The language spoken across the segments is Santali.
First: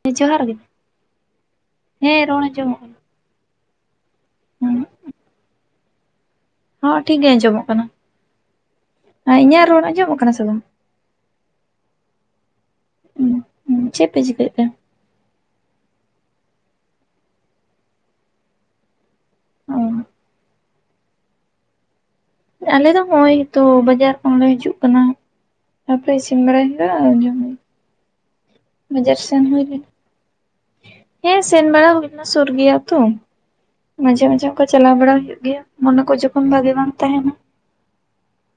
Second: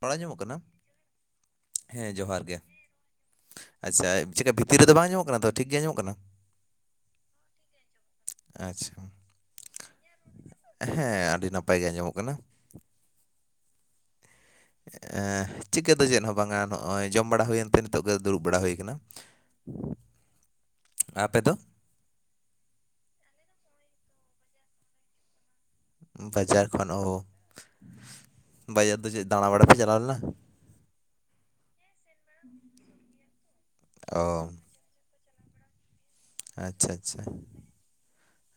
ᱵᱟᱝ ᱦᱮᱸ ᱟᱡᱚᱢᱚ ᱡᱚᱦᱟᱨ ᱠᱟᱱᱟ ᱜᱮ ᱦᱮᱸ ᱡᱚᱦᱟᱨ ᱨᱚᱲ ᱜᱮ ᱟᱸᱡᱚᱢᱚᱜ ᱠᱟᱱᱟ ᱾ ᱟᱪᱷᱟ ᱪᱤᱠᱟᱹ ᱦᱩᱸ ᱵᱷᱤᱛᱤᱨ ᱨᱮᱫᱚ ᱵᱟᱝ ᱧᱟᱢᱚᱜ ᱠᱟᱱᱟ ᱛᱚ ᱴᱷᱤᱠ ᱜᱮ ᱧᱟᱢᱚᱜ ᱠᱟᱱᱟ ᱾ ᱦᱚᱸ ᱴᱷᱤᱠ ᱜᱮ ᱟᱸᱡᱚᱢᱚᱜ ᱠᱟᱱᱟ ᱟᱪᱪᱷᱟ ᱤᱧᱟᱹᱜ ᱨᱚᱲ ᱟᱸᱡᱚᱢᱚᱜ ᱠᱟᱱᱟ ᱥᱮ ᱵᱟᱝ? ᱦᱮᱸ ᱟᱹᱰᱤ ᱱᱟᱯᱟᱭ ᱜᱮ ᱟᱸᱡᱚᱢᱚᱜ ᱠᱟᱱᱟ ᱾ ᱦᱩᱸ ᱦᱩᱸ ᱪᱮᱫ ᱯᱮ ᱪᱤᱠᱟᱹᱭᱮᱛᱮ ᱪᱤᱠᱟᱹ ᱫᱚ ᱪᱮᱫ ᱦᱚᱸ ᱵᱟᱝᱟ ᱱᱚᱜᱼᱚᱭ ᱡᱚᱢ ᱵᱟᱲᱟ ᱦᱩᱭᱮᱱᱛᱮ ᱱᱤᱛᱚᱜ ᱜᱮ ᱫᱩᱲᱩᱵ ᱵᱟᱲᱟ ᱦᱩᱭ ᱠᱟᱱᱟ ᱚ ᱾ ᱟᱯᱮ ᱫᱚ ᱟᱞᱮ ᱫᱚ ᱦᱚᱜ ᱚᱭ ᱛᱚ ᱵᱟᱡᱟᱨ ᱠᱷᱚᱱᱞᱮ ᱦᱤᱡᱩᱜ ᱠᱟᱱᱟ ᱾ ᱛᱯᱮ ᱥᱤᱢᱨᱟ ᱵᱟᱡᱟᱨ ᱠᱷᱚᱱ ᱦᱼᱟᱚᱢ ᱚ [unintelligible] ᱫᱚ ᱵᱟᱡᱟᱨ ᱪᱮᱫ ᱥᱮᱱ ᱫᱟᱬᱟ ᱦᱩᱭ ᱵᱟᱲᱟ ᱯᱮ ᱞᱮᱱᱟ ᱪᱟᱞᱟᱣ ᱦᱮᱸ ᱥᱮᱱ ᱵᱟᱲᱟ ᱦᱩᱭ ᱾ ᱚᱱᱟ ᱥᱩᱨ ᱜᱮᱭᱟ ᱛᱚ ᱢᱟᱡᱷᱮ ᱢᱟᱡᱷᱮ ᱚ ᱚᱱᱠᱟ ᱪᱟᱞᱟᱣ ᱵᱟᱲᱟ ᱦᱩᱭᱩᱜ ᱜᱮᱭᱟ ᱢᱚᱱᱮ ᱠᱚ ᱡᱚ ᱵᱷᱟᱜᱮ ᱵᱟᱝᱟᱱ ᱛᱟᱦᱮᱱᱟ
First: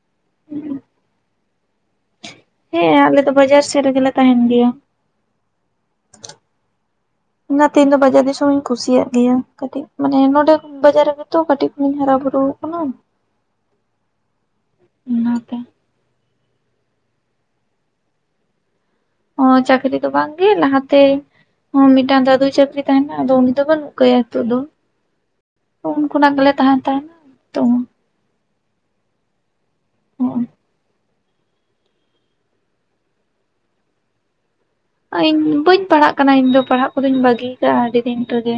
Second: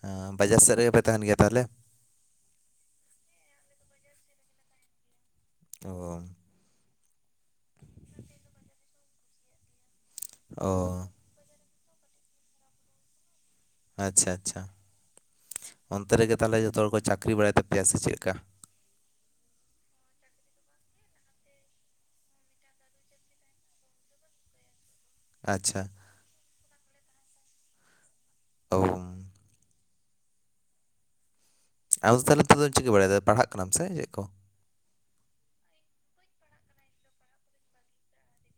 ᱮᱸ ᱵᱟᱡᱟᱨ ᱥᱮᱫ ᱨᱮᱜᱮ ᱯᱮ ᱛᱟᱦᱮᱱ ᱜᱮᱭᱟ ᱛᱟᱦᱞᱮ ᱾ ᱦᱮᱸ ᱟᱞᱮ ᱫᱚ ᱵᱟᱡᱟᱨ ᱥᱮᱫ ᱨᱮᱜᱮᱞᱮ ᱛᱟᱦᱮᱱ ᱜᱮᱭᱟ ᱾ ᱚ ᱚᱱᱟᱛᱮ ᱤᱧ ᱫᱚ ᱵᱟᱡᱟᱨ ᱫᱤᱥᱚᱢᱤᱧ ᱠᱩᱥᱤᱭᱟᱜ ᱜᱮᱭᱟ ᱠᱟᱹᱴᱤᱡ ᱢᱟᱱᱮ ᱱᱚᱸᱰᱮ ᱚ ᱵᱟᱡᱟᱨ ᱨᱮ ᱛᱚ ᱠᱟᱹᱴᱤᱡ ᱠᱷᱚᱱᱤᱧ ᱦᱟᱨᱟ ᱵᱩᱨᱩ ᱠᱟᱱᱟ ᱾ ᱟᱪᱷᱟ ᱟᱪᱷᱟ ᱚᱱᱟᱛᱮ ᱚᱱᱛᱮ ᱨᱮ ᱡᱮ ᱛᱟᱦᱚᱞᱮ ᱡᱚᱛᱚ ᱦᱚᱲ ᱠᱚ ᱪᱟᱹᱠᱨᱤ ᱵᱟᱲᱟᱭ ᱛᱟᱯᱮᱭᱟ ᱥᱮ ᱪᱮᱫᱞᱮᱠᱟ ᱾ ᱚ ᱪᱟᱹᱠᱨᱤ ᱫᱚ ᱵᱟᱝᱜᱮ ᱞᱟᱦᱟᱛᱮ ᱦᱚᱸ ᱢᱤᱫᱴᱟᱝ ᱫᱟᱫᱩ ᱪᱟᱹᱠᱨᱤ ᱛᱟᱦᱮᱱᱟ ᱟᱫᱚ ᱩᱱᱤ ᱫᱚ ᱵᱟᱹᱱᱩᱜᱠᱟᱭᱟ ᱱᱤᱛᱚᱜ ᱫᱚ ᱟᱪᱷᱟ ᱾ ᱠᱷᱚᱱᱟᱜ ᱜᱮᱞᱮ ᱛᱟᱦᱮᱱ ᱛᱟᱦᱮᱸᱱᱟ ᱛᱚ ᱚᱢ [inaudible] ᱟᱫᱚ ᱛᱟᱦᱚᱞᱮ ᱱᱤᱛᱚᱜ ᱫᱚ ᱪᱤᱠᱟᱹ ᱵᱟᱲᱟᱭᱮᱫᱟ ᱯᱟᱲᱦᱟᱜ ᱠᱟᱱᱟᱢ ᱥᱮ ᱪᱮᱫ ᱠᱚ ᱤᱧ ᱵᱟᱹᱧ ᱯᱟᱲᱦᱟᱜ ᱠᱟᱱᱟ ᱤᱧ ᱫᱚ ᱯᱟᱲᱦᱟᱜ ᱠᱚᱫᱚᱧ ᱵᱟᱹᱜᱤ ᱠᱟᱜ-ᱟ ᱟᱹᱰᱤ ᱫᱤᱱ ᱨᱮᱜᱮ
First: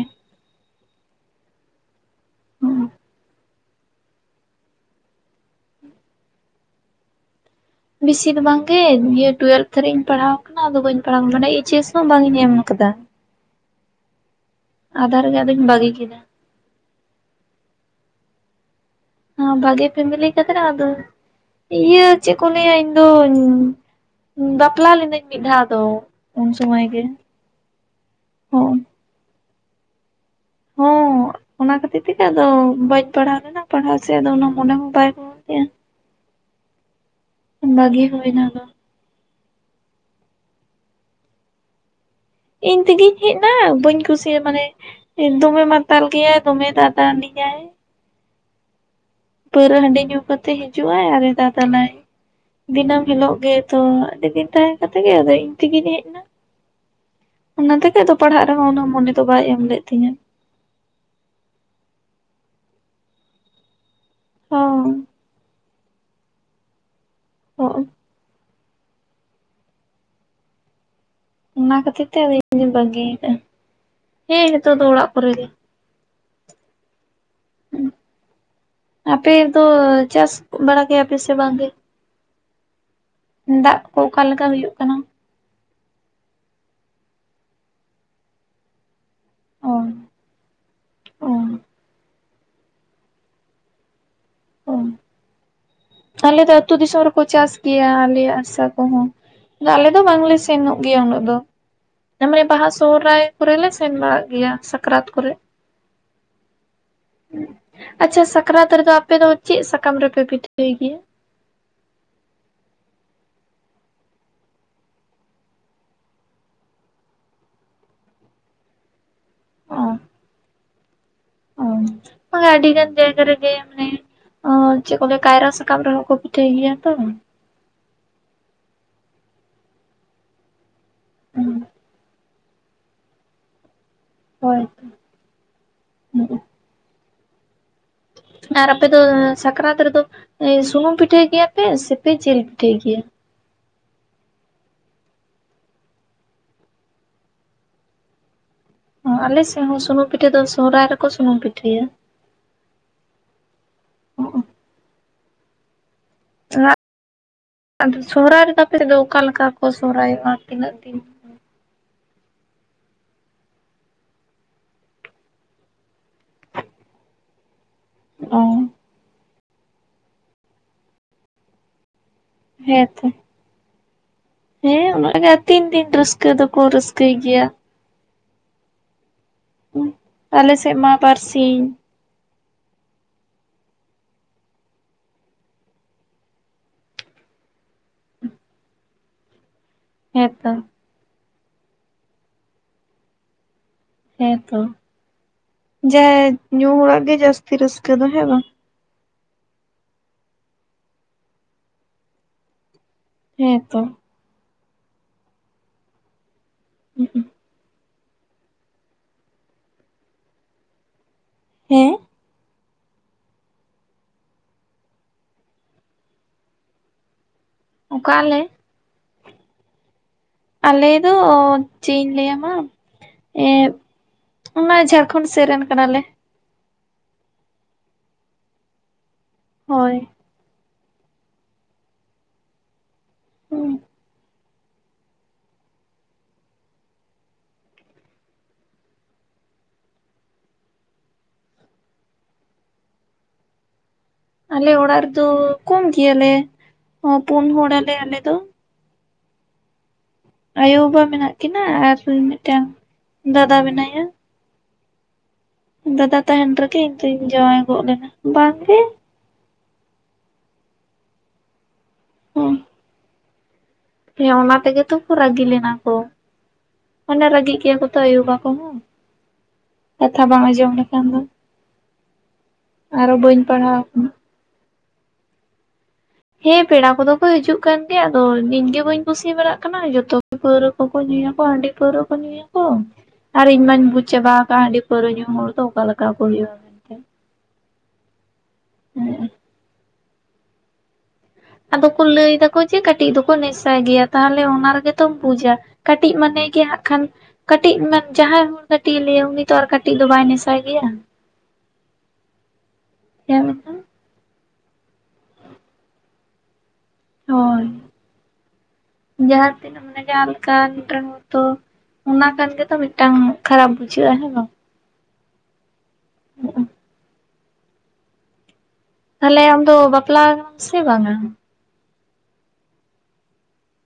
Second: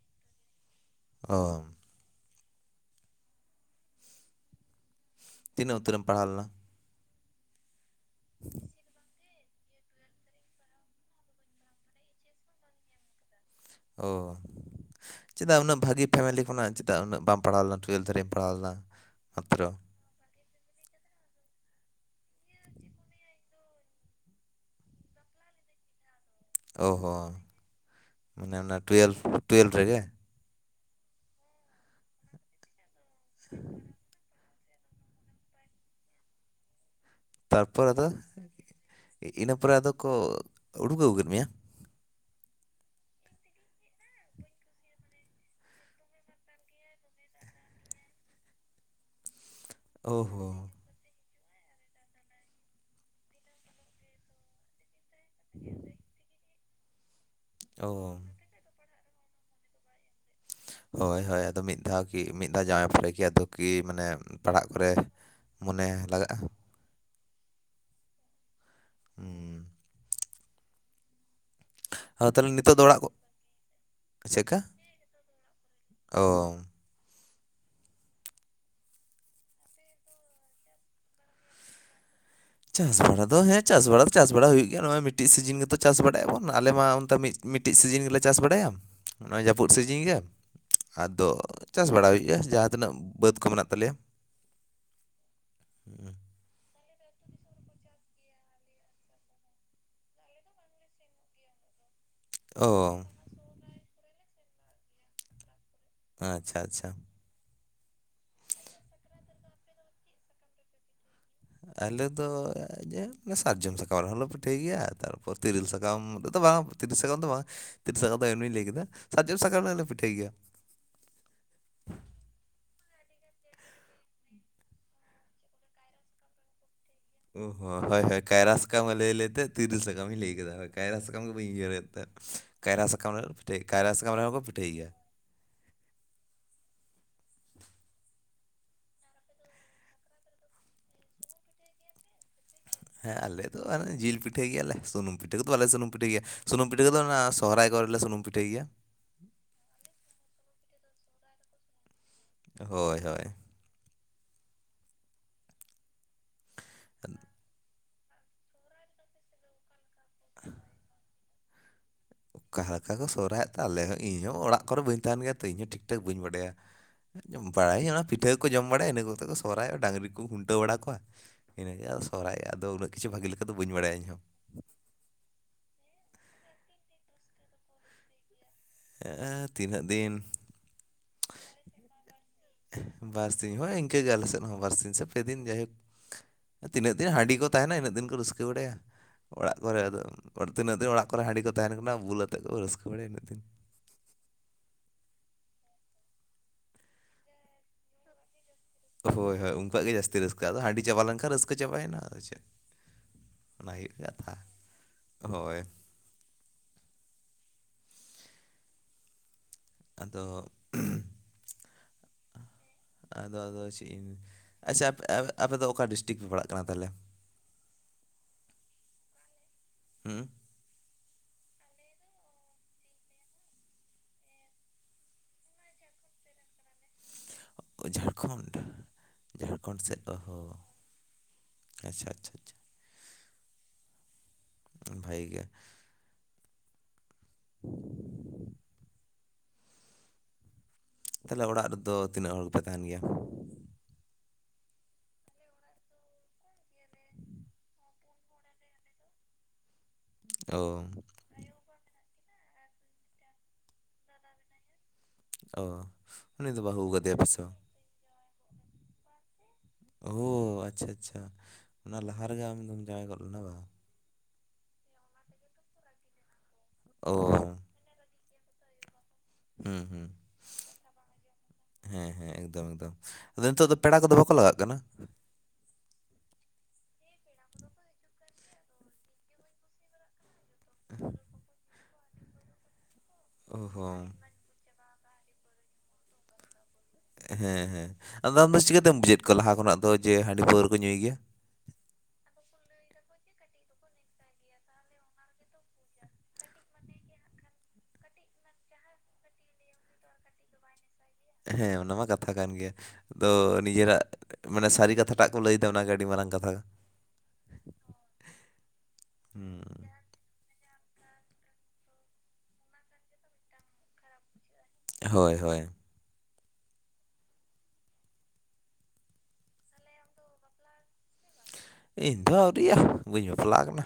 ᱚᱸ [inaudible] ᱦᱩᱸ ᱛᱤᱱᱟᱹᱜ ᱩᱛᱟᱹᱨᱮᱢ ᱯᱟᱲᱦᱟᱣ ᱞᱮᱱᱟ ᱾ ᱵᱮᱥᱤ ᱫᱚ ᱵᱟᱝᱜᱮ ᱱᱤᱭᱟᱹ ᱴᱩᱭᱮᱞᱵᱷ ᱫᱷᱟᱹᱨ ᱨᱮᱤᱧ ᱯᱟᱲᱦᱟᱣ ᱟᱠᱟᱱᱟ ᱟᱫᱚ ᱵᱟᱹᱧ ᱯᱟᱲᱦᱟᱣ ᱟᱠᱟᱱᱟ ᱢᱟᱱᱮ ᱮᱤᱪ ᱮᱥ ᱦᱚᱸ ᱵᱟᱝ ᱤᱧ ᱮᱢ ᱟᱠᱟᱫᱟ ᱾ ᱚ ᱟᱫᱷᱟ ᱨᱮᱜᱮ ᱪᱮᱫᱟᱜ ᱟᱫᱚᱧ ᱩᱱᱟᱹᱜ ᱵᱟᱹᱜᱤ ᱵᱷᱟᱹᱜᱤ ᱠᱮᱫᱟ ᱯᱷᱮᱢᱮᱞᱤ ᱾ ᱚᱱᱟ ᱪᱮᱫᱟᱜ ᱩᱱᱟᱹᱜ ᱵᱟᱢ ᱯᱟᱲᱟᱣᱱᱟ ᱴᱩᱭᱮᱞᱵᱷ ᱫᱷᱟᱨᱤᱢ ᱮᱢ ᱯᱟᱲᱟᱣ ᱞᱮᱱᱟ ᱾ ᱦᱚᱸ ᱵᱷᱟᱜᱤ ᱯᱷᱮᱢᱞᱤ ᱠᱟᱛ ᱨᱮ ᱫᱚ ᱾ ᱤᱭᱟᱹ ᱪᱮᱫ ᱠᱚ ᱞᱟᱹᱭᱟ ᱤᱧᱫᱚᱧ ᱵᱟᱯᱞᱟ ᱞᱤᱱᱟᱹᱧ ᱢᱤᱫ ᱫᱷᱟᱣ ᱫᱚ ᱩᱱ ᱥᱚᱢᱚᱭ ᱚ ᱜᱮ ᱦᱚᱸ ᱢᱟᱱᱮ ᱦᱚᱸ ᱚᱱᱟ ᱴᱩᱭᱮᱞᱵᱷ ᱴᱩᱭᱮᱞᱵᱷ ᱨᱮᱜᱮ ᱦᱚᱸ ᱚᱱᱟ ᱠᱷᱟᱹᱛᱤᱨ ᱛᱮᱜᱮ ᱟᱫᱚ ᱵᱟᱹᱧ ᱯᱟᱲᱦᱟᱣ ᱞᱮᱱᱟ ᱯᱟᱲᱦᱟᱣ ᱥᱮᱫ ᱟᱫᱚ ᱚᱱᱟ ᱚᱱᱟ ᱦᱚᱸ ᱵᱟᱭ ᱠᱚ [unintelligible] ᱛᱟᱨᱯᱚᱨ ᱵᱟᱹᱜᱤ ᱟᱫᱚ ᱦᱩᱭᱱᱟ ᱟᱫᱚ ᱤᱱᱟᱹ ᱯᱚᱨᱮ ᱟᱫᱚ ᱠᱚ ᱩᱰᱩᱠ ᱟᱹᱜᱩ ᱠᱮᱫ ᱢᱮᱭᱟ ᱾ ᱤᱧ ᱛᱮᱜᱮᱧ ᱦᱮᱡ ᱮᱱᱟ ᱵᱟᱹᱧ ᱠᱩᱥᱤᱭᱟᱜᱼᱟ ᱢᱟᱱᱮ ᱫᱚᱢᱮ ᱢᱟᱛᱟᱞ ᱜᱮᱭᱟᱭ ᱫᱚᱢᱮᱭ ᱫᱟᱫᱟᱞᱤᱧᱟᱭ ᱯᱟᱹᱣᱨᱟᱹ ᱦᱟᱺᱰᱤ ᱚ ᱧᱩ ᱠᱟᱛᱮ ᱦᱚᱸ ᱦᱤᱡᱩᱜ ᱦᱤᱡᱩᱜ ᱟᱭ ᱟᱨ ᱫᱟᱫᱟᱞᱟᱭ ᱫᱤᱱᱟᱹᱢ ᱦᱤᱞᱳᱜ ᱜᱮ ᱛᱚ ᱟᱹᱰᱤ ᱫᱤᱱ ᱛᱟᱭ ᱠᱟᱛᱮ ᱜᱮ ᱟᱫᱚ ᱤᱧ ᱛᱮᱜᱤᱧ ᱦᱮᱡ ᱮᱱᱟ ᱚᱱᱟ ᱚ ᱛᱮᱜ ᱫᱚ ᱯᱟᱲᱦᱟᱜ ᱨᱮᱦᱚᱸ ᱩᱱᱟᱹᱜ ᱢᱚᱱᱮ ᱫᱚ ᱵᱟᱭ ᱮᱢ ᱞᱮᱫ ᱛᱤᱧᱟᱹ ᱾ ᱦᱳᱭ ᱦᱳᱭ ᱟᱫᱚ ᱢᱤᱫ ᱫᱷᱟᱣ ᱠᱤ ᱢᱤᱫ ᱫᱷᱟᱣ ᱡᱟᱶᱟᱭ ᱯᱚᱨᱮ ᱠᱤ ᱟᱫᱚ ᱠᱤ ᱢᱟᱱᱮ ᱯᱟᱲᱦᱟᱜ ᱠᱚᱨᱮ ᱦᱚᱸ ᱢᱚᱱᱮ ᱞᱟᱜᱟᱜᱼᱟ᱾ ᱦᱚᱸ᱾ ᱦᱩᱸᱻ ᱚᱱᱟ ᱠᱷᱟᱹᱛᱤᱨ ᱛᱮ ᱟᱫᱚ ᱛᱟᱦᱚᱞᱮ ᱤᱧᱫᱚᱩᱧ ᱱᱤᱛᱚᱜ ᱫᱚ ᱚᱲᱟᱜ ᱠᱚ ᱵᱟᱹᱜᱤᱭ ᱠᱟᱜᱼᱟ ᱦᱮᱸ ᱱᱤᱛᱚᱜ ᱫᱚ ᱚᱲᱟᱜ ᱠᱚᱨᱮ ᱜᱮ᱾ ᱚᱝ ᱟᱯᱮ ᱫᱚ ᱪᱟᱥ ᱵᱟᱲᱟ ᱠᱮᱭᱟᱯᱮ ᱥᱮ ᱵᱟᱝ ᱜᱮ? ᱪᱟᱥ ᱵᱟᱷᱟᱲᱟ ᱫᱚ ᱦᱮᱸ ᱪᱟᱥ ᱠᱚ ᱵᱟᱷᱟᱲᱟ ᱫᱚ ᱪᱟᱥ ᱚᱠᱟᱞᱮᱠᱟ ᱵᱟᱲᱟ ᱦᱩᱭᱩᱜ ᱜᱮᱭᱟ ᱠᱟᱱᱟ? ᱱᱚᱜᱼᱚᱭ ᱢᱤᱫᱴᱤᱡ ᱥᱤᱡᱤᱱ ᱜᱮᱛᱚ ᱪᱟᱥ ᱵᱟᱲᱟᱭᱟᱵᱚᱱ ᱟᱞᱮ ᱢᱟ ᱚᱱᱛᱮ ᱢᱤᱫ ᱢᱤᱫᱴᱤᱡ ᱥᱤᱡᱤᱱ ᱜᱮᱞᱮ ᱪᱟᱥ ᱵᱟᱲᱟᱭᱟ᱾ ᱱᱚᱜᱚᱭ ᱡᱟᱹᱯᱩᱫ ᱚ ᱥᱤᱡᱤᱱ ᱜᱮ ᱟᱫᱚ ᱚ ᱪᱟᱥ ᱵᱟᱲᱟ ᱦᱩᱭᱩᱜᱼᱟ ᱡᱟᱦᱟᱸ ᱛᱤᱱᱟᱹᱜ ᱵᱟᱹᱫᱽ ᱠᱚ ᱢᱮᱱᱟᱜ ᱛᱟᱞᱮᱭᱟ᱾ ᱚ ᱦᱩᱸ᱾ ᱟᱞᱮ ᱫᱚ ᱟᱹᱛᱩ ᱫᱤᱥᱚᱢ ᱨᱮᱠᱚ ᱪᱟᱥ ᱜᱮᱭᱟ ᱟᱞᱮᱭᱟᱜ ᱦᱟᱥᱟ ᱠᱚᱦᱚᱸ᱾ ᱟᱞᱮ ᱫᱚ ᱵᱟᱝᱞᱮ ᱥᱮᱱᱚᱜ ᱜᱮᱭᱟ ᱩᱱᱟᱹᱜ ᱫᱚ᱾ ᱢᱟᱱᱮ ᱚ ᱵᱟᱦᱟ ᱥᱚᱦᱨᱟᱭ ᱠᱚᱨᱮᱞᱮ ᱥᱮᱱ ᱵᱟᱲᱟᱜ ᱜᱮᱭᱟ ᱥᱟᱠᱨᱟᱛ ᱠᱚᱨᱮ ᱟᱪᱪᱷᱟ ᱪᱷᱟ᱾ ᱟᱪᱪᱷᱟ ᱥᱟᱠᱨᱟᱛ ᱨᱮᱫᱚ ᱟᱯᱮ ᱫᱚ ᱪᱮᱫ ᱥᱟᱠᱟᱢ ᱨᱮᱯᱮ ᱯᱤᱴᱷᱟᱹᱭ ᱜᱤᱭᱟ? ᱟᱞᱮ ᱫᱚ ᱡᱮ ᱥᱟᱨᱡᱚᱢ ᱥᱟᱠᱟᱢ ᱨᱮᱦᱚᱸᱞᱮ ᱯᱤᱴᱷᱟᱹᱭ ᱜᱮᱭᱟ ᱛᱟᱨᱯᱚᱨ ᱛᱮᱨᱮᱞ ᱥᱟᱠᱟᱢ ᱨᱮᱫᱚ ᱵᱟᱝ᱾ ᱛᱤᱨᱤᱞ ᱥᱟᱠᱟᱢ ᱫᱚ ᱵᱟᱝ ᱛᱤᱨᱤ ᱥᱟᱠᱟᱢ ᱫᱚ ᱮᱢᱱᱤᱧ ᱞᱟᱹᱭ ᱠᱮᱫᱟ ᱥᱟᱨᱡᱚᱢ ᱥᱟᱠᱟᱢ ᱨᱮᱞᱮ ᱯᱤᱴᱷᱟᱹᱭ ᱜᱮᱭᱟ᱾ ᱚᱸ ᱟᱹᱰᱤ ᱜᱟᱱ ᱡᱟᱭᱜᱟ ᱨᱮ ᱜᱮ ᱢᱟᱱᱮ ᱚ ᱪᱮᱜ ᱠᱚ ᱞᱟᱹᱭᱟ ᱠᱟᱭᱨᱟ ᱥᱟᱠᱟᱢ ᱨᱮ ᱞᱚ ᱯᱤᱴᱟᱹᱭ ᱜᱮᱭᱟ ᱛᱚ᱾ ᱚ ᱦᱚᱸ ᱦᱳᱭ ᱦᱳᱭ ᱠᱟᱭᱨᱟ ᱥᱟᱠᱟᱢ ᱞᱟᱹᱭ ᱞᱟᱹᱭᱛᱮ ᱛᱤᱨᱤᱨ ᱥᱟᱠᱟᱢᱤᱧ ᱞᱟᱹᱭ ᱠᱟᱫᱟ᱾ ᱠᱟᱭᱨᱟ ᱥᱟᱠᱟᱢ ᱜᱮ ᱵᱟᱹᱧ ᱩᱭᱦᱟᱹᱨᱮᱫ ᱛᱟᱸᱦᱮᱫ ᱠᱟᱭᱨᱟ ᱥᱟᱠᱟᱢ ᱨᱮ ᱯᱤᱴᱷᱟᱹ ᱠᱟᱭᱨᱟ ᱥᱟᱠᱟᱢᱦᱚᱸᱠᱚ ᱦᱳᱭ ᱯᱤᱴᱷᱟᱹᱭ ᱜᱮᱭᱟ᱾ [inaudible] ᱟᱨ ᱟᱯᱮ ᱫᱚ ᱥᱟᱠᱨᱟᱛ ᱨᱮᱫᱚ ᱥᱩᱱᱩᱢ ᱯᱤᱴᱷᱟᱹ ᱜᱮᱭᱟᱯᱮ ᱥᱮᱯᱮ ᱡᱤᱞ ᱯᱤᱴᱷᱟᱹᱭ ᱜᱮᱭᱟ? ᱦᱮ ᱟᱞᱮ ᱫᱚ ᱟᱨ ᱡᱤᱞ ᱯᱤᱴᱷᱟᱹ ᱜᱮᱭᱟ ᱞᱮ ᱥᱩᱱᱩᱢ ᱯᱤᱴᱷᱟᱹ ᱠᱚᱫᱚ ᱵᱟᱞᱮ ᱥᱩᱱᱩᱢ ᱯᱤᱴᱷᱟᱹ ᱜᱮᱭᱟ ᱥᱩᱱᱩᱢ ᱯᱤᱴᱷᱟᱹ ᱫᱚ ᱚᱱᱟ ᱥᱚᱨᱟᱭ ᱠᱚᱨᱮᱞᱮ ᱥᱩᱱᱩ ᱯᱩᱴᱷᱟᱹᱭ ᱜᱮᱭᱟ᱾ ᱟᱞᱮ ᱥᱮᱫ ᱦᱚᱸ ᱥᱩᱱᱩᱢ ᱯᱤᱴᱷᱟᱹ ᱫᱚ ᱥᱚᱦᱨᱟᱭ ᱨᱮᱠᱚ ᱥᱩᱱᱩᱢ ᱯᱤᱴᱷᱟᱹᱭᱟ᱾ ᱦᱳᱭ ᱦᱳᱭ᱾ [inaudible] ᱟᱫᱚ ᱥᱚᱦᱨᱟᱭ ᱨᱮᱫᱚ ᱟᱯᱮ ᱥᱮᱫ ᱫᱚ ᱚᱠᱟ ᱞᱮᱠᱟ ᱠᱚ ᱥᱚᱦᱨᱟᱭᱚᱜᱼᱟ ᱛᱤᱱᱟᱹᱜ ᱫᱤᱱ? ᱚᱠᱟ ᱞᱮᱠᱟ ᱠᱚ ᱥᱚᱦᱨᱟᱭᱮᱫ ᱛᱚ ᱟᱞᱮ ᱦᱚᱸ ᱤᱧ ᱦᱚᱸ ᱚᱲᱟᱜ ᱠᱚᱨᱮᱜ ᱵᱟᱹᱧ ᱛᱟᱦᱮᱱ ᱜᱮᱭᱟ ᱛᱚ ᱤᱧᱦᱚᱸ ᱴᱷᱤᱠ ᱴᱷᱟᱠ ᱵᱟᱹᱧ ᱵᱟᱰᱟᱭᱟ᱾ ᱵᱟᱲᱟᱭ ᱤᱧ ᱚᱱᱟ ᱚ ᱯᱤᱴᱷᱟᱹᱠᱚ ᱡᱚᱢ ᱵᱟᱲᱟᱭᱟ ᱤᱱᱟᱹ ᱠᱚᱛᱮ ᱠᱚ ᱥᱚᱨᱦᱟᱭᱚᱜ ᱰᱟᱝᱨᱤ ᱠᱚ ᱠᱷᱩᱱᱴᱟᱹᱣ ᱵᱟᱲᱟ ᱠᱚᱣᱟ ᱤᱱᱟᱹᱜᱮ ᱥᱚᱨᱦᱟᱭᱚᱜᱼᱟ ᱟᱫᱚ ᱩᱱᱟᱹᱜ ᱠᱤᱷᱩ ᱦᱮᱸᱛᱚ ᱵᱷᱜᱮ ᱞᱮᱠᱟ ᱫᱚ ᱵᱟᱹᱧ ᱵᱟᱲᱟᱭᱟ ᱤᱧ ᱦᱚᱸ᱾ ᱦᱮᱸ ᱩᱱᱟᱜ-ᱜᱮ ᱛᱤᱱ ᱫᱤᱱ ᱨᱟᱹᱥᱠᱟᱹ ᱫᱚᱠᱚ ᱨᱟᱹᱥᱠᱟᱹᱭ ᱜᱮᱭᱟ? ᱮᱸᱻ ᱟᱞᱮ ᱥᱮᱫ ᱢᱟ ᱵᱟᱨ ᱥᱤᱧ᱾ ᱵᱟᱨ ᱥᱤᱧ ᱦᱮᱸ ᱤᱱᱠᱟᱹᱜ ᱜᱮ ᱟᱞᱮ ᱥᱮᱫ ᱦᱚᱸ ᱵᱟᱨᱥᱤᱧ ᱥᱮ ᱯᱮ ᱫᱤᱱ ᱡᱟᱭᱦᱳᱠ᱾ ᱛᱤᱱᱟᱹᱜ ᱫᱤᱱ ᱦᱟᱺᱰᱤ ᱠᱚ ᱛᱟᱦᱮᱱᱟ ᱤᱱᱟᱹᱜ ᱫᱤᱱ ᱠᱚ ᱨᱟᱹᱥᱠᱟᱹ ᱵᱟᱲᱟᱭᱟ ᱚᱲᱟᱜ ᱠᱚᱨᱮ, ᱟᱫᱚ ᱯᱚᱨ ᱦᱮᱸᱛᱚ ᱛᱤᱱᱟᱹᱜ ᱫᱤᱱ ᱚᱲᱟᱜ ᱠᱚᱨᱮ ᱦᱟᱺᱰᱤ ᱠᱚ ᱛᱟᱦᱮᱱ ᱠᱟᱱᱟ ᱵᱞ ᱟᱛᱮ ᱠᱚ ᱨᱟᱹᱥᱠᱟᱹ ᱵᱟᱲᱟᱭᱟ ᱩᱱᱟᱹᱜ ᱫᱤᱱ᱾ ᱦᱮᱸᱛᱚ ᱡᱟᱭ ᱧᱩ ᱦᱚᱲᱟᱜ ᱜᱮ ᱡᱟᱹᱥᱛᱤ ᱨᱟᱹᱥᱠᱟᱹ ᱫᱚ ᱦᱮᱸ ᱵᱟᱝ? ᱦᱳᱭ ᱦᱳᱭ ᱩᱱᱠᱣᱟᱜ ᱜᱮ ᱡᱟᱹᱥᱛᱤ ᱨᱟᱹᱥᱠᱟᱹᱜ ᱟᱫᱚᱺᱰᱤ ᱪᱟᱵᱟᱣ ᱞᱮᱱᱠᱷᱟᱱ ᱨᱟᱹᱥᱠᱟᱹ ᱪᱟᱵᱮᱱᱟ ᱟᱫᱚ ᱪᱮᱫ᱾ ᱚᱱᱟ ᱦᱮᱸᱛᱚ ᱦᱩᱭᱩᱜ ᱠᱟᱛᱷᱟ ᱦᱳᱭ᱾ ᱦᱩᱸ ᱩᱸ᱾ ᱟᱫᱚ [unintelligible] ᱦᱮᱸ? ᱟᱫᱚ ᱟᱫᱚ ᱪᱮᱫ ᱤᱧ ᱟᱪᱪᱷᱟ ᱟᱯᱮ ᱟ ᱟᱯᱮ ᱫᱚ ᱚᱠᱟ ᱰᱤᱥᱴᱤᱠ ᱯᱮ ᱯᱟᱲᱟᱜ ᱠᱟᱱᱟ ᱛᱟᱦᱚᱞᱮ? ᱚᱠᱟ ᱟᱞᱮ? [inaudible] ᱦᱮᱸ ᱟᱞᱮ ᱫᱚ ᱪᱮᱫ ᱤᱧ ᱞᱟᱹᱭᱟᱢᱟ ᱮᱸᱜ ᱚᱱᱟ ᱡᱷᱟᱲᱠᱷᱚᱸᱰ ᱥᱮᱫ ᱨᱮᱱ ᱠᱟᱱᱟᱞᱮ᱾ ᱡᱷᱟᱲᱠᱷᱚᱸᱰ, ᱡᱷᱟᱲᱠᱷᱚᱸᱰ ᱥᱮᱫ ᱦᱳᱭ ᱫᱚ ᱦᱚᱸ ᱟᱪᱪᱷᱟ ᱟᱪᱷᱟ ᱟᱪᱪᱷᱟ ᱦᱩᱸ ᱵᱷᱟᱜᱤ ᱜᱮᱭᱟ [inaudible] ᱛᱟᱞᱦᱮ ᱚᱲᱟᱜ ᱨᱮᱫᱚ ᱛᱤᱱᱟᱹᱜ ᱦᱚᱲ ᱜᱮᱯᱮ ᱛᱟᱦᱮᱱ ᱜᱮᱭᱟ ᱟᱞᱮ ᱚᱲᱟᱜ ᱨᱮᱫᱚ ᱠᱚᱢ ᱜᱮᱭᱟᱞᱮ ᱮᱸ ᱯᱩᱱ ᱦᱚᱲᱟᱞᱮ ᱟᱞᱮ ᱫᱚ ᱟᱭᱳ ᱚ ᱵᱟᱵᱟ ᱢᱮᱱᱟᱜ ᱠᱤᱱᱟᱹ ᱟᱨ ᱢᱤᱫᱴᱮᱱ ᱫᱟᱫᱟ ᱢᱮᱱᱟᱭᱟ ᱚ ᱫᱟᱫᱟ ᱩᱱᱤ ᱛᱟᱦᱮᱱ ᱫᱚ ᱨᱮᱜᱮ ᱵᱟᱹᱦᱩ ᱤᱧ ᱫᱩᱧ ᱟᱠᱟᱫᱮᱭᱟ ᱯᱮᱥᱮ ᱵᱟᱝ ᱡᱟᱶᱟᱭ ᱜᱚᱫ ᱞᱮᱱᱟ ᱵᱟᱝᱜᱮ ᱚ ᱟᱪᱪᱷᱟ ᱟᱪᱪᱷᱟ ᱚᱱᱟ ᱞᱟᱦᱟ ᱨᱮᱜᱮ ᱦᱩᱸ ᱟᱢᱫᱚᱢ ᱡᱟᱶᱟᱭ ᱜᱚᱫ ᱞᱮᱱᱟ ᱵᱟᱝ ᱦᱮᱸ ᱚᱱᱟ ᱛᱮᱜᱮ ᱛᱚ ᱠᱚ ᱨᱟᱹᱜᱤ ᱞᱮᱱᱟ ᱠᱚ, ᱚ ᱢᱟᱱᱮ ᱨᱟᱹᱜᱤᱜ ᱜᱮᱭᱟ ᱠᱚ ᱛᱚ ᱟᱭᱩ ᱵᱟᱵᱟ ᱠᱚᱦᱚᱸ ᱦᱩᱸ ᱦᱩᱸ ᱠᱟᱛᱷᱟ ᱵᱟᱝ ᱟᱸᱡᱚᱢ ᱞᱮᱠᱷᱟᱱ ᱫᱚ ᱦᱮᱸ ᱦᱮᱸ ᱮᱠᱫᱚᱢ ᱮᱠᱫᱚᱢ ᱟᱨᱚ ᱵᱟᱹᱧ ᱟᱫᱚ ᱱᱤᱛᱚᱜ ᱯᱟᱲᱦᱟᱣ ᱫᱚ ᱯᱮᱲᱟ ᱟᱠᱟᱱᱟ ᱠᱚᱫᱚ ᱵᱟᱠᱚ ᱞᱟᱜᱟᱜ ᱠᱟᱱᱟ ᱦᱮᱸ ᱯᱮᱲᱟ ᱠᱚᱫᱚ ᱠᱚ ᱦᱤᱡᱩᱜ ᱠᱟᱱ ᱜᱮᱭᱟ ᱟᱫᱚ ᱤᱧ ᱜᱮ ᱵᱟᱹᱧ ᱠᱩᱥᱤ ᱵᱟᱲᱟᱜ ᱠᱟᱱᱟ ᱡᱚᱛᱚ ᱯᱟᱹᱣᱨᱟᱹ ᱠᱚ ᱠᱚ ᱧᱩᱭᱟᱠᱚ ᱦᱟᱺᱰᱤ ᱯᱟᱹᱣᱨᱟᱹ ᱠᱚ ᱧᱩᱭᱟᱠᱚ ᱟᱨ ᱤᱧ ᱚ ᱢᱟᱧ ᱵᱩᱡᱽ ᱦᱚᱸ ᱪᱟᱵᱟ ᱟᱠᱫᱼᱟ ᱦᱟᱺᱰᱤ ᱯᱟᱹᱣᱨᱟᱹ ᱧᱩ ᱦᱚᱲ ᱫᱚ ᱚᱠᱟ ᱞᱮᱠᱟᱠᱟ ᱠᱚ ᱦᱩᱭᱩᱜ-ᱟ ᱦᱮᱸ ᱦᱮᱸ ᱟᱫᱚ ᱟᱢᱫᱚ ᱪᱤᱠᱟᱹᱛᱮᱢ ᱵᱩᱡᱮᱫ ᱦᱮᱸ ᱠᱚᱣᱟ ᱞᱟᱦᱟ ᱠᱷᱚᱱᱟᱜ ᱫᱚ ᱡᱮ ᱦᱟᱺᱰᱤ ᱯᱟᱹᱣᱨᱟᱹ ᱠᱚ ᱧᱩᱭ ᱜᱮᱭᱟ ᱟᱫᱚ ᱠᱚ ᱞᱟᱹᱭ ᱫᱟᱠᱚ ᱡᱮ ᱠᱟᱹᱴᱤᱡ ᱫᱚᱠᱚ ᱱᱮᱥᱟ ᱜᱮᱭᱟ ᱛᱟᱦᱞᱮ ᱚᱱᱟ ᱨᱮᱜᱮᱛᱚᱢ ᱵᱩᱡᱟ ᱠᱟᱹᱴᱤᱡ ᱢᱟᱱᱮ ᱜᱮ ᱦᱟᱸᱜ ᱠᱷᱟᱱ ᱠᱟᱹᱴᱤᱡ ᱢᱟᱱᱮ ᱡᱟᱦᱟᱸᱭ ᱦᱚᱲ ᱠᱟᱹᱴᱤᱡ ᱮ ᱞᱟᱹᱭᱟ ᱩᱱᱤ ᱛᱚ ᱟᱨ ᱠᱟᱹᱴᱤᱡ ᱫᱚ ᱵᱟᱭ ᱱᱮᱥᱟ ᱜᱮᱭᱟ ᱦᱮᱸ ᱚᱱᱟ ᱢᱟ ᱠᱟᱛᱷᱟ ᱠᱟᱱ ᱜᱮᱭᱟ ᱟᱫᱚ ᱱᱤᱡᱮᱨᱟᱜ ᱢᱟᱱᱮ ᱥᱟᱹᱨᱤ ᱠᱟᱛᱷᱟ ᱴᱟᱜ ᱠᱚ ᱞᱟᱹᱭᱮᱫᱟ ᱚᱱᱟᱜᱮ ᱟᱹᱰᱤ ᱢᱟᱨᱟᱝ ᱠᱟᱛᱷᱟ ᱦᱳᱭ ᱡᱟᱦᱟᱸ ᱦᱩᱸ ᱛᱤᱱᱟᱹᱜ ᱢᱟᱱᱮ ᱡᱟᱶᱟᱭ ᱞᱮ ᱠᱟᱲᱟ ᱜᱤᱫᱽᱨᱟᱹ ᱦᱚᱸ ᱛᱚ ᱚᱱᱟ ᱠᱟᱱ ᱜᱮᱛᱚ ᱢᱤᱫᱴᱟᱝ ᱠᱷᱟᱨᱟᱯ ᱵᱩᱡᱷᱟᱹᱜ-ᱟ ᱦᱮᱸ ᱵᱟᱝ ᱦᱳᱭ ᱦᱳᱭ ᱦᱩᱸᱜ-ᱩ ᱛᱟᱦᱞᱮ ᱟᱢ ᱫᱚ ᱵᱟᱯᱞᱟᱣ ᱟᱠᱟᱱᱟᱢ ᱥᱮ ᱵᱟᱝᱟ ᱤᱧ ᱫᱚ ᱟᱹᱣᱨᱤᱭᱟ ᱵᱟᱹᱧ ᱵᱟᱯᱞᱟ ᱠᱟᱱᱟ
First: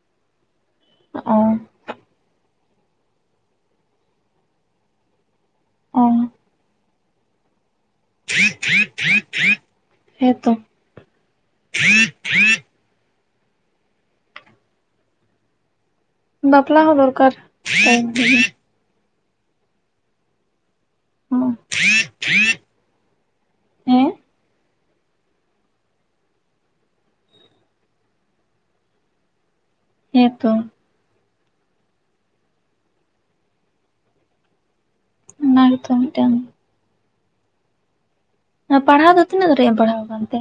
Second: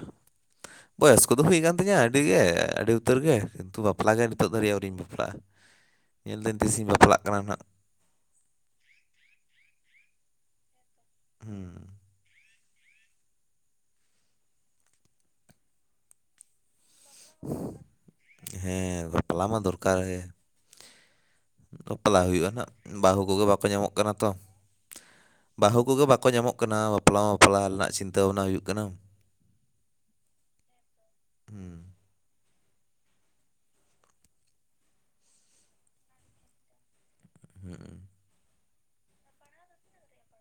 ᱵᱚᱭᱚᱥ ᱚ ᱠᱚᱫᱚ ᱦᱩᱭ ᱠᱟᱱ ᱛᱤᱧᱟᱹ ᱟᱹᱰᱤᱜᱮ ᱟᱹᱰᱤ ᱩᱛᱟᱹᱨ ᱜᱮ ᱠᱤᱱᱛᱩ ᱵᱟᱯᱞᱟ ᱜᱮ ᱱᱤᱛᱚᱜ ᱫᱷᱟᱹᱨᱤᱡ ᱟᱹᱣᱨᱤᱧ ᱵᱟᱯᱞᱟᱜ-ᱟ ᱚ ᱧᱮᱞᱫᱟᱹᱧ ᱛᱤᱥᱤᱧ ᱵᱟᱯᱞᱟᱜ ᱠᱟᱱᱟ ᱱᱟᱜ [inaudible] ᱦᱮᱸᱛᱚ ᱦᱩᱸ ᱵᱟᱯᱞᱟ ᱦᱚᱸ ᱫᱚᱨᱠᱟᱨ ᱴᱟᱭᱤᱢ ᱨᱮᱜᱮ ᱦᱮᱸ ᱵᱟᱯᱞᱟ ᱢᱟ ᱫᱚᱨᱠᱟᱨ ᱜᱮ ᱵᱟᱯᱞᱟᱜ ᱦᱩᱭᱩᱜ-ᱟ ᱱᱟᱜ ᱵᱟᱦᱩ ᱠᱚᱜᱮ ᱵᱟᱠᱚ ᱧᱟᱢᱚᱜ ᱦᱮᱸ ᱠᱟᱱᱟ ᱛᱚ ᱵᱟᱦᱩ ᱠᱚᱜᱮ ᱵᱟᱠᱚ ᱧᱟᱢᱚᱜ ᱠᱟᱱᱟ ᱵᱟᱯᱞᱟ ᱢᱟ ᱵᱟᱯᱞᱟ ᱨᱮᱱᱟᱜ ᱪᱤᱱᱛᱟᱹ ᱵᱷᱟᱱᱟᱭ ᱦᱩᱭᱩᱜ ᱠᱟᱱᱟ ᱦᱮᱸᱛᱚ ᱦᱩᱸ ᱚᱱᱟ ᱜᱮᱛᱚ ᱢᱤᱫᱴᱮᱱ ᱦᱩᱸᱜ-ᱩ ᱟᱨ ᱯᱟᱲᱦᱟᱣ ᱫᱚ ᱛᱤᱱᱟᱹᱜ ᱫᱷᱟᱨᱤᱡ ᱮᱢ ᱯᱟᱲᱦᱟᱣ ᱠᱟᱱ ᱛᱮ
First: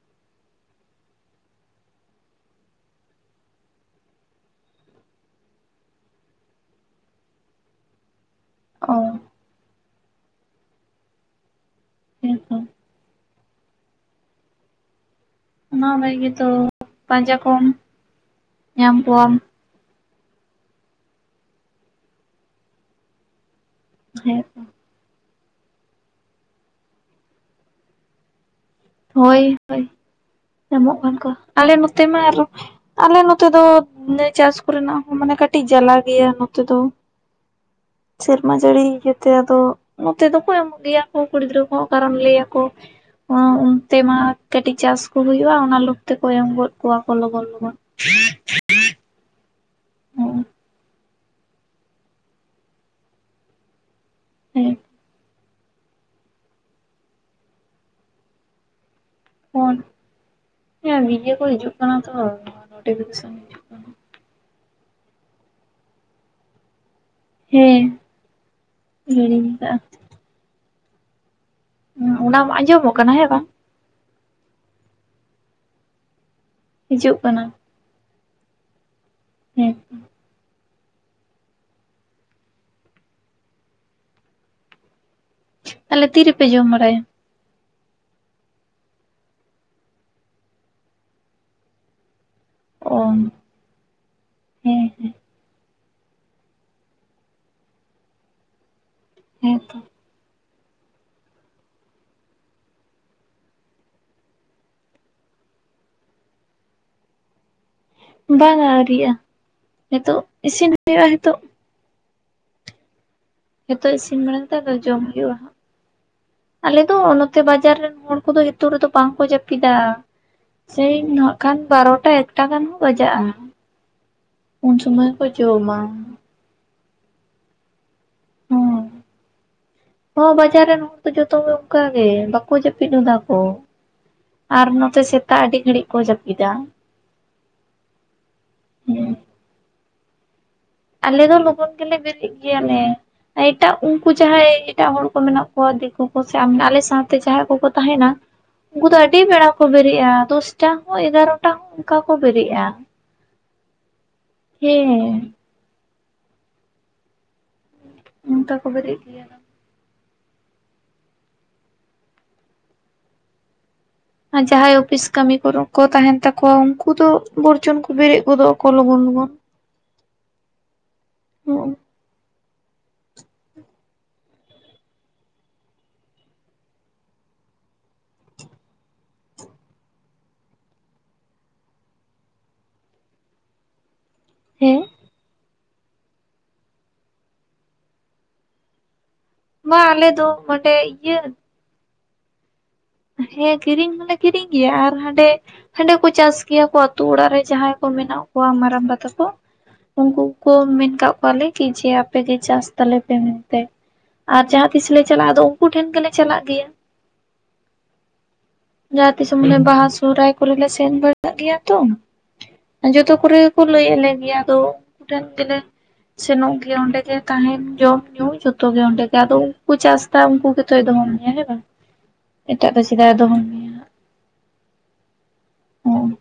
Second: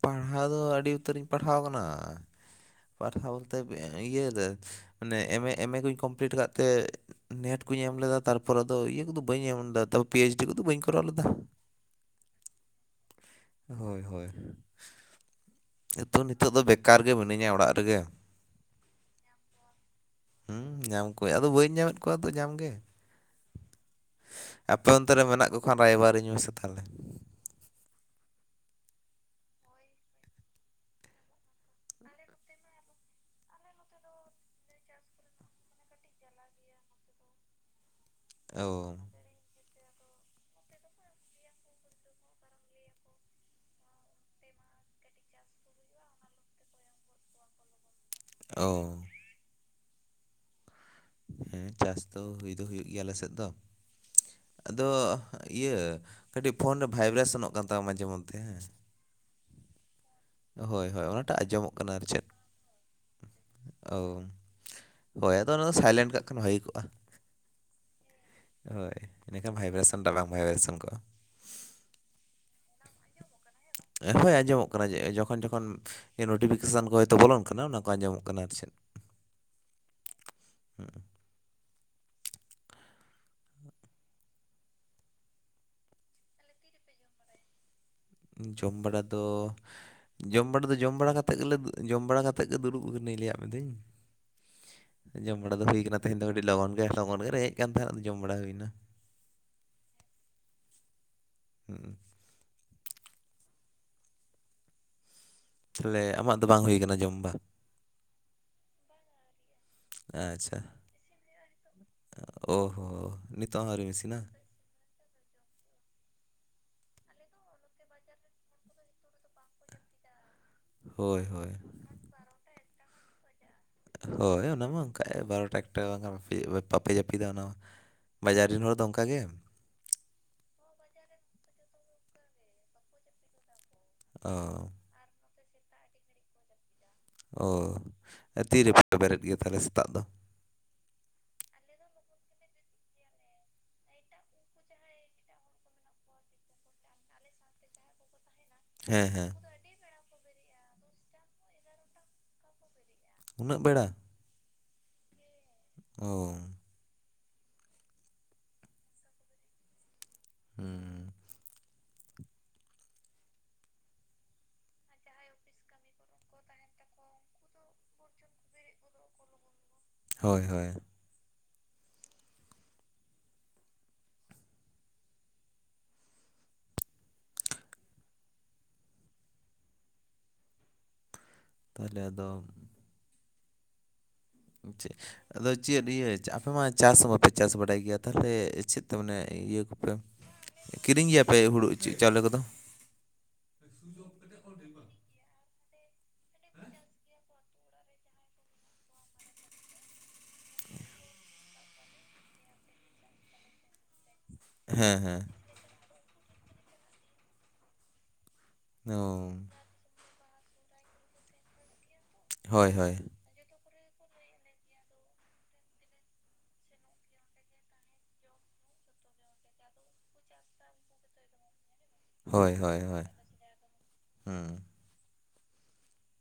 ᱯᱟᱲᱦᱟᱣ ᱫᱚ ᱟᱹᱰᱤ ᱩᱛᱟᱹᱨᱤᱧ ᱯᱟᱲᱦᱟᱣ ᱠᱟᱱᱟ ᱯᱟᱲᱦᱟᱣ ᱵᱚᱞᱛᱮ ᱤᱭᱟᱹ ᱨᱮ ᱢᱟᱱᱮ ᱮᱢ ᱮ ᱮᱢ ᱮ ᱠᱚᱧ ᱠᱚᱢᱯᱤᱞᱤᱴ ᱠᱟᱜ ᱛᱮ ᱱᱮᱴ ᱠᱩᱧ ᱮᱢ ᱞᱮᱫᱟ ᱛᱟᱨ ᱯᱚᱨ ᱟᱫᱚ ᱚ ᱤᱭᱟᱹ ᱠᱚᱫᱚ ᱵᱟᱹᱧ ᱮᱢ ᱞᱮᱫᱟ ᱛᱚ ᱯᱤ ᱮᱪᱰᱤ ᱠᱚᱫᱚ ᱵᱟᱹᱧ ᱠᱚᱨᱟᱣ ᱞᱮᱫᱟ ᱦᱮᱸ ᱛᱚ ᱦᱳᱭ ᱦᱳᱭ ᱚᱱᱟ ᱛᱟᱹᱣ ᱨᱮᱜᱮ ᱛᱚ ᱱᱤᱛᱚᱜ ᱫᱚ ᱵᱮᱠᱟᱨ ᱜᱮ ᱯᱟᱸᱡᱟ ᱢᱤᱱᱟᱹᱧᱟ ᱠᱚᱢ ᱚᱲᱟᱜ ᱨᱮᱜᱮ ᱧᱟᱢ ᱠᱚᱣᱟᱢ ᱦᱩᱸ ᱧᱟᱢ ᱠᱚᱣᱟᱹᱧ ᱟᱫᱚ ᱵᱟᱹᱧ ᱧᱟᱢᱮᱫ ᱠᱚᱣᱟ ᱛᱚ ᱧᱟᱢ ᱜᱮ ᱦᱮᱸ ᱛᱚ ᱯᱮ ᱚᱱᱛᱮ ᱨᱮ ᱢᱮᱱᱟᱜ ᱠᱚ ᱠᱷᱟᱱ ᱨᱟᱭᱵᱟᱨᱤᱧ ᱢᱮᱥᱮ ᱛᱟᱦᱚᱞᱮ᱾ ᱦᱳᱭ ᱦᱳᱭ ᱧᱟᱢᱚᱜ ᱠᱟᱱ ᱠᱚ ᱟᱞᱮ ᱱᱚᱛᱮ ᱢᱟ ᱟᱨ ᱟᱞᱮ ᱱᱚᱛᱮ ᱫᱚ ᱪᱟᱥ ᱠᱚᱨᱮᱱᱟᱜ ᱦᱚᱸ ᱢᱟᱱᱮ ᱠᱟᱹᱴᱤᱡ ᱡᱟᱞᱟ ᱜᱮᱭᱟ ᱱᱚᱛᱮ ᱫᱚ᱾ ᱥᱮᱨᱢᱟ ᱡᱟᱹᱲᱤ ᱚ ᱜᱮ ᱛᱮ ᱟᱫᱚ ᱱᱚᱛᱮ ᱫᱚᱠᱚ ᱮᱢᱚᱜ ᱜᱮᱭᱟ ᱠᱚ ᱠᱩᱲᱤ ᱜᱤᱫᱽᱨᱟᱹ ᱠᱚ ᱠᱟᱨᱚᱱ ᱞᱟᱹᱭ ᱟᱠᱚ ᱩᱸ ᱩᱸ ᱛᱮᱢᱟ ᱠᱮᱴᱤᱡ ᱪᱟᱥ ᱠᱚ ᱦᱳᱭᱳᱜᱼᱟ ᱚᱱᱟ ᱞᱳᱵᱷ ᱛᱮᱠᱚ ᱮᱢ ᱜᱚᱫ ᱠᱚᱣᱟ ᱠᱚ ᱞᱚᱜᱚᱱ ᱞᱚᱜᱚᱱ᱾ ᱳ [unintelligible] ᱦᱮᱸ ᱪᱟᱥ ᱫᱚ ᱦᱳᱭ ᱫᱚ ᱦᱳᱭᱳᱜ ᱜᱮᱭᱟ ᱟᱞᱮ ᱥᱮᱫ ᱫᱚ᱾ ᱦᱩᱸ ᱟᱫᱚ ᱤᱭᱟᱹ ᱠᱟᱹᱴᱤᱜ ᱯᱷᱳᱱ ᱨᱮ ᱵᱷᱟᱭᱵᱨᱮᱥᱚᱱᱚᱜ ᱠᱟᱱ ᱛᱟᱢᱟ ᱢᱟᱡᱷᱮ ᱢᱚᱫᱽᱫᱷᱮ᱾ ᱦᱳᱭ ᱦᱮᱸ ᱦᱳᱭ ᱵᱷᱤᱰᱤᱭᱳ ᱚᱱᱟᱴᱟᱜ ᱠᱚᱞ ᱦᱤᱡᱩᱜ ᱠᱟᱱᱟ ᱛᱚ ᱱᱚᱴᱤᱯᱷᱤᱠᱮᱥᱚᱱ᱾ ᱳ ᱟᱫᱚ ᱚᱱᱟᱫᱚ ᱥᱟᱭᱞᱮᱱᱴ ᱠᱟᱜ ᱠᱷᱟᱱ ᱵᱷᱟᱜᱮ ᱠᱚᱜᱼᱟ᱾ ᱦᱮᱸ ᱦᱳᱭ ᱦᱤᱲᱤᱧ ᱮᱠᱷᱟᱱ ᱠᱟᱜᱼᱟ ᱵᱷᱟᱭᱵᱨᱮᱥᱚᱱ ᱫᱚ ᱵᱟᱝ ᱵᱷᱟᱭᱵᱨᱮᱥᱚᱱ ᱠᱚᱜᱼᱟ᱾ ᱦᱩᱸ ᱚᱱᱟ ᱟᱸᱡᱚᱢᱚᱜ ᱠᱟᱱᱟ ᱦᱮᱸ ᱵᱟᱝ᱾ ᱦᱳᱭ ᱟᱸᱡᱚᱢᱚᱜ ᱠᱟᱱᱟ ᱡᱚᱠᱷᱚᱱ ᱡᱚᱠᱷᱚᱱ ᱱᱳᱴᱤᱯᱷᱤᱠᱮᱥᱚᱱ ᱠᱚ ᱵᱚᱞᱚᱱ ᱠᱟᱱᱟ ᱚᱱᱟ ᱟᱸᱡᱚᱢᱚᱜ ᱠᱟᱱᱟ ᱟᱨ ᱪᱮᱫ᱾ ᱦᱩᱸ ᱦᱩᱸᱜ ᱩᱸ ᱛᱟᱦᱞᱮ ᱛᱤᱨᱮᱯᱮ ᱡᱚᱢ ᱵᱟᱲᱟᱭᱟ? ᱡᱚᱢ ᱵᱟᱲᱟ ᱫᱚ ᱡᱚᱢ ᱵᱟᱲᱟ ᱫᱚ ᱡᱚᱢ ᱵᱟᱲᱟ ᱠᱟᱛᱮᱫ ᱜᱮᱞᱮ ᱡᱚᱢ ᱵᱟᱲᱟ ᱠᱟᱛ ᱛᱮ ᱜᱮ ᱫᱩᱲᱩᱵ ᱚ ᱦᱩᱭ ᱱᱟ ᱞᱟᱹᱭᱟᱫ ᱢᱮ ᱫᱟᱹᱧ ᱦᱮᱸ ᱦᱮᱸ ᱡᱚᱢ ᱵᱟᱲᱟ ᱫᱚ ᱦᱩᱭ ᱟᱠᱟᱱᱟ᱾ ᱛᱮᱦᱮᱱ ᱫᱚ ᱠᱟᱹᱴᱤᱡ ᱞᱚᱜᱚᱱ ᱜᱮ ᱞᱚᱜᱚᱱ ᱜᱮ ᱞᱮ ᱦᱮᱡ ᱠᱟᱱ ᱛᱟᱦᱮᱱᱟ ᱡᱚᱢ ᱵᱟᱲᱟ ᱦᱳᱭᱱᱟ᱾ ᱦᱮᱸ ᱛᱚ᱾ ᱦᱩᱸᱜ ᱩᱸ ᱛᱟᱦᱚᱞᱮ ᱟᱢᱟᱜ ᱫᱚ ᱵᱟᱝ ᱦᱳᱭ ᱠᱟᱱᱟ ᱡᱚᱢ ᱵᱟᱝ? ᱵᱟᱝᱟ ᱟᱹᱣᱨᱤᱜᱼᱟ ᱦᱤᱛᱚᱜ ᱟᱪᱪᱷᱟ ᱤᱥᱤᱱ ᱦᱳᱭᱳᱜᱼᱟ ᱦᱤᱛᱚᱜ᱾ ᱳ ᱦᱳ ᱱᱤᱛᱚᱜ ᱦᱚᱸ ᱟᱹᱣᱨᱤᱢ ᱦᱤᱛᱳᱜ ᱤᱥᱤᱱᱟ ᱤᱥᱤᱱ ᱵᱟᱲᱟ [unintelligible] ᱡᱚᱢ ᱦᱳᱭᱳᱜᱼᱟ ᱦᱟᱜ ᱟᱞᱮ ᱫᱚ ᱱᱚᱛᱮ ᱵᱟᱡᱟᱨ ᱨᱮᱱ ᱦᱚᱲ ᱠᱚᱫᱚ ᱦᱤᱛᱳᱜ ᱨᱮᱫᱚ ᱵᱟᱝᱠᱚ ᱡᱟᱹᱯ ᱯᱤᱫᱟ ᱥᱮᱭ ᱦᱳᱭ ᱦᱟᱜ ᱦᱳᱭ ᱠᱷᱟᱱ ᱵᱟᱨᱚᱴᱟ ᱮᱠᱴᱟ ᱜᱟᱱ ᱦᱚᱸ ᱵᱟᱡᱟᱜᱼᱟ᱾ ᱦᱳᱭ ᱚᱱᱟ ᱩᱱ ᱢᱟ ᱚᱱᱠᱟ ᱥᱚᱢᱚᱭ ᱠᱚ ᱵᱟᱨᱚ ᱴᱟ ᱡᱚᱢᱟ᱾ ᱮᱠᱴᱟ ᱵᱟᱝᱠᱷᱟᱱ ᱵᱟᱯᱮ ᱡᱟᱹᱯᱤᱫᱟ ᱚᱱᱟ ᱢᱟ᱾ ᱵᱟᱡᱟᱨ ᱨᱮᱱ ᱦᱚᱲ ᱫᱚ ᱚᱱᱠᱟ ᱜᱮ? ᱦᱚᱸ ᱵᱟᱡᱟᱨ ᱨᱮᱱ ᱦᱚᱲᱛ ᱡᱚᱛᱚ ᱚᱝᱠᱟ ᱜᱮ ᱵᱟᱠᱚ ᱡᱟᱹᱯᱤᱫ ᱦᱚᱫᱟ ᱠᱚ᱾ ᱟᱨ ᱚ ᱱᱚᱛᱮ ᱥᱮᱛᱟᱜ ᱟᱹᱰᱤ ᱜᱷᱟᱹᱲᱤᱜ ᱠᱚ ᱡᱟᱹᱯᱤᱫᱟ᱾ ᱚ ᱛᱤᱨᱮ ᱯᱮ ᱦᱩᱸ ᱵᱮᱨᱮᱫ ᱜᱮ ᱛᱟᱦᱚᱞᱮ ᱥᱮᱛᱟᱜ ᱫᱚ? ᱟᱞᱮ ᱫᱚ ᱞᱚᱜᱚᱱ ᱜᱮᱞᱮ ᱵᱮᱨᱮᱫ ᱜᱮᱭᱟᱞᱮ᱾ ᱮᱴᱟᱜ ᱩᱝᱠᱩ ᱡᱟᱦᱟᱸᱭ ᱮᱴᱟᱜ ᱦᱚᱲ ᱠᱚ ᱢᱮᱱᱟᱜ ᱠᱚᱣᱟ ᱫᱤᱠᱩ ᱠᱚ ᱥᱮ ᱟᱞᱮ ᱥᱟᱶᱛᱮ ᱡᱟᱦᱟᱸᱭ ᱠᱚᱠᱚ ᱛᱟᱦᱮᱱᱟ᱾ ᱩᱝᱠᱩ ᱫᱚ ᱦᱮᱸ ᱟᱹᱰᱤ ᱦᱮᱸ ᱵᱮᱲᱟ ᱠᱚ ᱵᱮᱨᱮᱜᱼᱟ᱾ ᱫᱚᱥᱴᱟ ᱦᱚᱸ ᱮᱜᱟᱨᱚᱴᱟ ᱦᱚᱸ ᱚᱱᱠᱟ ᱠᱚ ᱵᱮᱨᱮᱜᱼᱟ᱾ ᱩᱱᱟᱹᱜ ᱵᱮᱲᱟ᱾ ᱦᱮᱸ ᱚ ᱚᱝᱠᱟ ᱠᱚ ᱵᱮᱨᱮᱜ ᱜᱮᱭᱟ ᱱᱟᱜ᱾ ᱦᱩᱸ ᱟᱨ ᱡᱟᱦᱟᱸᱭ ᱚᱯᱤᱥ ᱠᱟᱹᱢᱤ ᱠᱚᱨᱮ ᱠᱚ ᱛᱟᱦᱮᱱ ᱛᱟᱠᱚᱣᱟ ᱩᱝᱠᱩ ᱫᱚ ᱵᱚᱨᱡᱚᱱ ᱠᱚ ᱵᱮᱨᱮᱫ ᱜᱚᱫᱚᱜ ᱟᱠᱚ ᱞᱚᱜᱚᱱ ᱞᱚᱜᱚᱱ᱾ ᱦᱳᱭ ᱦᱳᱭ ᱦᱩ ᱛᱟᱦᱞᱮ ᱟᱫᱚᱢ ᱟ ᱦᱮᱸ ᱪᱮᱜ ᱟᱫᱚ ᱪᱮᱫ ᱤᱭᱟᱹ ᱟᱯᱮ ᱢᱟ ᱪᱟᱥ ᱦᱚᱸ ᱵᱟᱯᱮ ᱪᱟᱥ ᱵᱟᱲᱟᱭ ᱜᱮᱭᱟ ᱛᱟᱦᱞᱮ ᱪᱮᱫ ᱛᱟ ᱢᱟᱱᱮ ᱤᱭᱟᱹ ᱵᱟ ᱠᱚᱯᱮ ᱟᱞᱮ ᱫᱚ ᱚᱸᱰᱮ ᱠᱤᱨᱤᱧ ᱤᱭᱟᱹ ᱜᱮᱭᱟᱯᱮ ᱦᱩᱲᱩ ᱪᱟᱣᱞᱮ ᱠᱚᱫᱚ? ᱦᱮᱸ ᱠᱤᱨᱤᱧ ᱦᱚᱸᱞᱮ ᱠᱤᱨᱤᱧ ᱜᱮᱭᱟ ᱟᱨ ᱦᱟᱸᱰᱮ ᱦᱟᱸᱰᱮ ᱠᱚ ᱪᱟᱥ ᱜᱮᱭᱟ ᱠᱚ ᱟᱛᱩ ᱚᱲᱟᱜ ᱨᱮ᱾ ᱡᱟᱦᱟᱸᱭ ᱠᱚ ᱢᱮᱱᱟᱜ ᱠᱚᱣᱟ ᱢᱟᱨᱟᱝᱵᱟ ᱛᱟᱠᱚ ᱩᱝᱠᱩ ᱠᱚ ᱢᱮᱱ ᱠᱟᱜ ᱠᱚᱣᱟᱞᱮ᱾ ᱠᱤ ᱡᱮ ᱟᱯᱮ ᱜᱮ ᱪᱟᱥ ᱛᱟᱞᱮ ᱯᱮ ᱢᱮᱱᱛᱮ ᱟᱨ ᱡᱟᱦᱟᱸ ᱛᱤᱥ ᱦᱮᱸ ᱞᱮ ᱦᱮᱸ ᱪᱟᱞᱟᱜᱼᱟ ᱟᱫᱚ ᱩᱝᱠᱩ ᱴᱷᱮᱱ ᱜᱮᱞᱮ ᱪᱟᱞᱟᱜ ᱜᱮᱭᱟ᱾ ᱚ ᱡᱟᱦᱟᱸᱛᱤᱥ ᱢᱟᱱᱮ ᱵᱟᱦᱟ ᱥᱚᱦᱨᱟᱭ ᱠᱚᱨᱮᱞᱮ ᱥᱮᱱ ᱵᱟᱲᱟᱜ ᱜᱮᱭᱟ ᱛᱚ ᱦᱳᱭ ᱦᱳᱭ ᱡᱚᱛᱚ ᱠᱚᱨᱮ ᱠᱚ ᱞᱟᱹᱭᱟᱞᱮ ᱜᱮᱭᱟ ᱟᱫᱚ ᱩᱝᱠᱩ ᱴᱷᱮᱱ ᱜᱮᱞᱮ ᱥᱮᱱᱚᱜ ᱜᱮᱭᱟ ᱚᱸᱰᱮ ᱜᱮ ᱛᱟᱦᱮᱱ ᱡᱚᱢ ᱧᱩ ᱡᱚᱛᱚ ᱜᱮ ᱚᱸᱰᱮ ᱜᱮ ᱟᱫᱚ ᱩᱝᱠᱩ ᱪᱟᱥ ᱫᱟ ᱩᱝᱠᱩ ᱜᱮᱛᱚᱭ ᱫᱚᱦᱚ ᱢᱮᱭᱟ ᱦᱮᱸ ᱵᱟᱝ? ᱦᱳᱭ ᱮᱴᱟᱜ ᱦᱳᱭ ᱫᱚ ᱦᱳᱭ ᱪᱮᱫᱟᱜ ᱮ ᱫᱚᱦᱚ ᱢᱮᱭᱟ ᱦᱩᱸ ᱦᱚᱸ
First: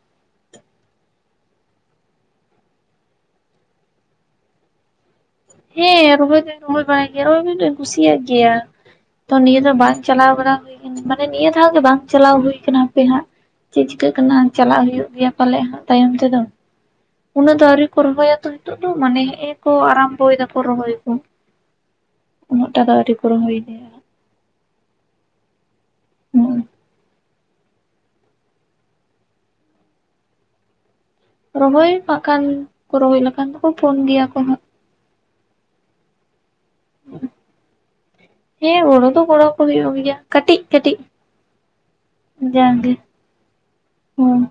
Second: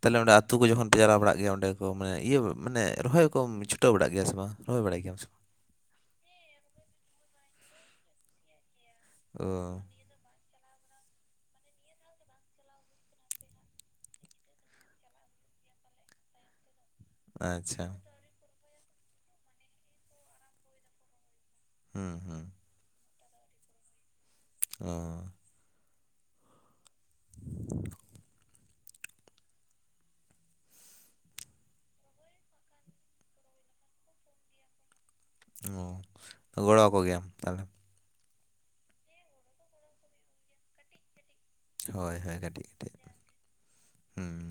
ᱛᱟᱞᱮ ᱚᱸᱰᱮ ᱟ ᱛᱩ ᱠᱚ ᱡᱚᱠᱷ ᱯᱮ ᱪᱟᱞᱟᱣ ᱵᱟᱲᱟᱜ ᱜᱮᱭᱟ ᱚᱸᱰᱮ ᱠᱚ ᱢᱟᱱ ᱤᱭᱟᱹ ᱢᱟᱱᱮ ᱨᱚᱦᱚᱭ ᱠᱚᱢ ᱪᱷᱩᱴᱟᱹᱣ ᱵᱟᱲᱟᱜ ᱜᱮᱭᱟ ᱥᱮ ᱵᱟᱝ ᱨᱚᱦᱚᱭ ᱵᱟᱲᱟᱭ ᱜᱮᱭᱟᱢ ᱥᱮ ᱵᱟᱝ? ᱦᱮᱸ ᱨᱚᱦᱚᱭ ᱫᱚᱧ ᱨᱚᱦᱚᱭ ᱵᱟᱲᱟᱭ ᱜᱮᱭᱟ ᱨᱚᱦᱚᱭ ᱫᱚᱧ ᱠᱩᱥᱤᱭᱟᱜ ᱜᱮᱭᱟ ᱛᱚ ᱚ ᱱᱤᱭᱟᱹ ᱫᱚ ᱵᱟᱝ ᱪᱟᱞᱟᱣ ᱵᱟᱲᱟ ᱦᱩᱭ ᱠᱟᱱ ᱢᱟᱱᱮ ᱱᱤᱭᱟᱹ ᱫᱷᱟᱣ ᱜᱮ ᱵᱟᱝ ᱪᱟᱞᱟᱣ ᱦᱩᱭᱠᱟᱱᱟ ᱟᱯᱮ ᱦᱟᱸᱜ᱾ ᱪᱮᱜ ᱪᱤᱠᱟᱹᱜ ᱠᱟᱱᱟ ᱪᱟᱞᱟᱜ ᱦᱩᱭᱩᱜ ᱜᱮᱭᱟ ᱯᱟᱞᱮᱜ ᱦᱟᱸᱷ ᱛᱟᱭᱚᱢ ᱛᱮᱫᱚ᱾ ᱩᱱᱟᱹᱜ ᱫᱟ ᱟᱪᱪᱷᱟ ᱟᱹᱣᱨᱤ ᱠᱚ ᱨᱚᱦᱚᱭᱟ ᱛᱚ ᱱᱤᱛᱚᱜ ᱫᱚ ᱢᱟᱱᱮ ᱦᱮᱸ ᱮ ᱠᱚ ᱟᱨᱟᱢᱵᱚᱭ ᱫᱟᱠᱚ ᱨᱚᱦᱚᱭᱠᱚ᱾ ᱦᱩᱸ ᱦᱩᱸ ᱩᱱᱟᱹᱜ ᱴᱟ ᱫᱚ ᱟᱹᱣᱨᱤ ᱠᱚ ᱨᱚᱦᱚᱭ ᱤᱫᱤᱭᱟ᱾ ᱚᱻ ᱦᱩᱸ [inaudible] ᱨᱚᱦᱚᱭ ᱱᱟᱜᱠᱷᱟᱱ ᱠᱚ ᱨᱚᱦᱚᱭ ᱞᱮᱠᱷᱟᱱ ᱫᱚᱠᱚ ᱯᱷᱳᱱ ᱜᱮᱭᱟ ᱠᱚ ᱦᱟᱸᱜ᱾ ᱚ ᱛᱚ ᱜᱚᱲᱚᱣ ᱟᱠᱚᱜᱮᱭᱟᱢ ᱛᱟᱦᱞᱮ? ᱦᱮᱸ ᱜᱚᱲᱚ ᱫᱚ ᱜᱚᱲᱚᱣ ᱠᱚ ᱦᱩᱭᱩᱜ ᱜᱮᱭᱟ ᱠᱟᱹᱴᱤᱡ ᱠᱟᱹᱴᱤᱡ᱾ ᱦᱳᱭ ᱦᱳᱭ ᱠᱟᱹᱴᱤᱡ ᱡᱟᱜᱮ ᱠᱟᱹᱴᱤᱡ᱾ ᱦᱩᱸ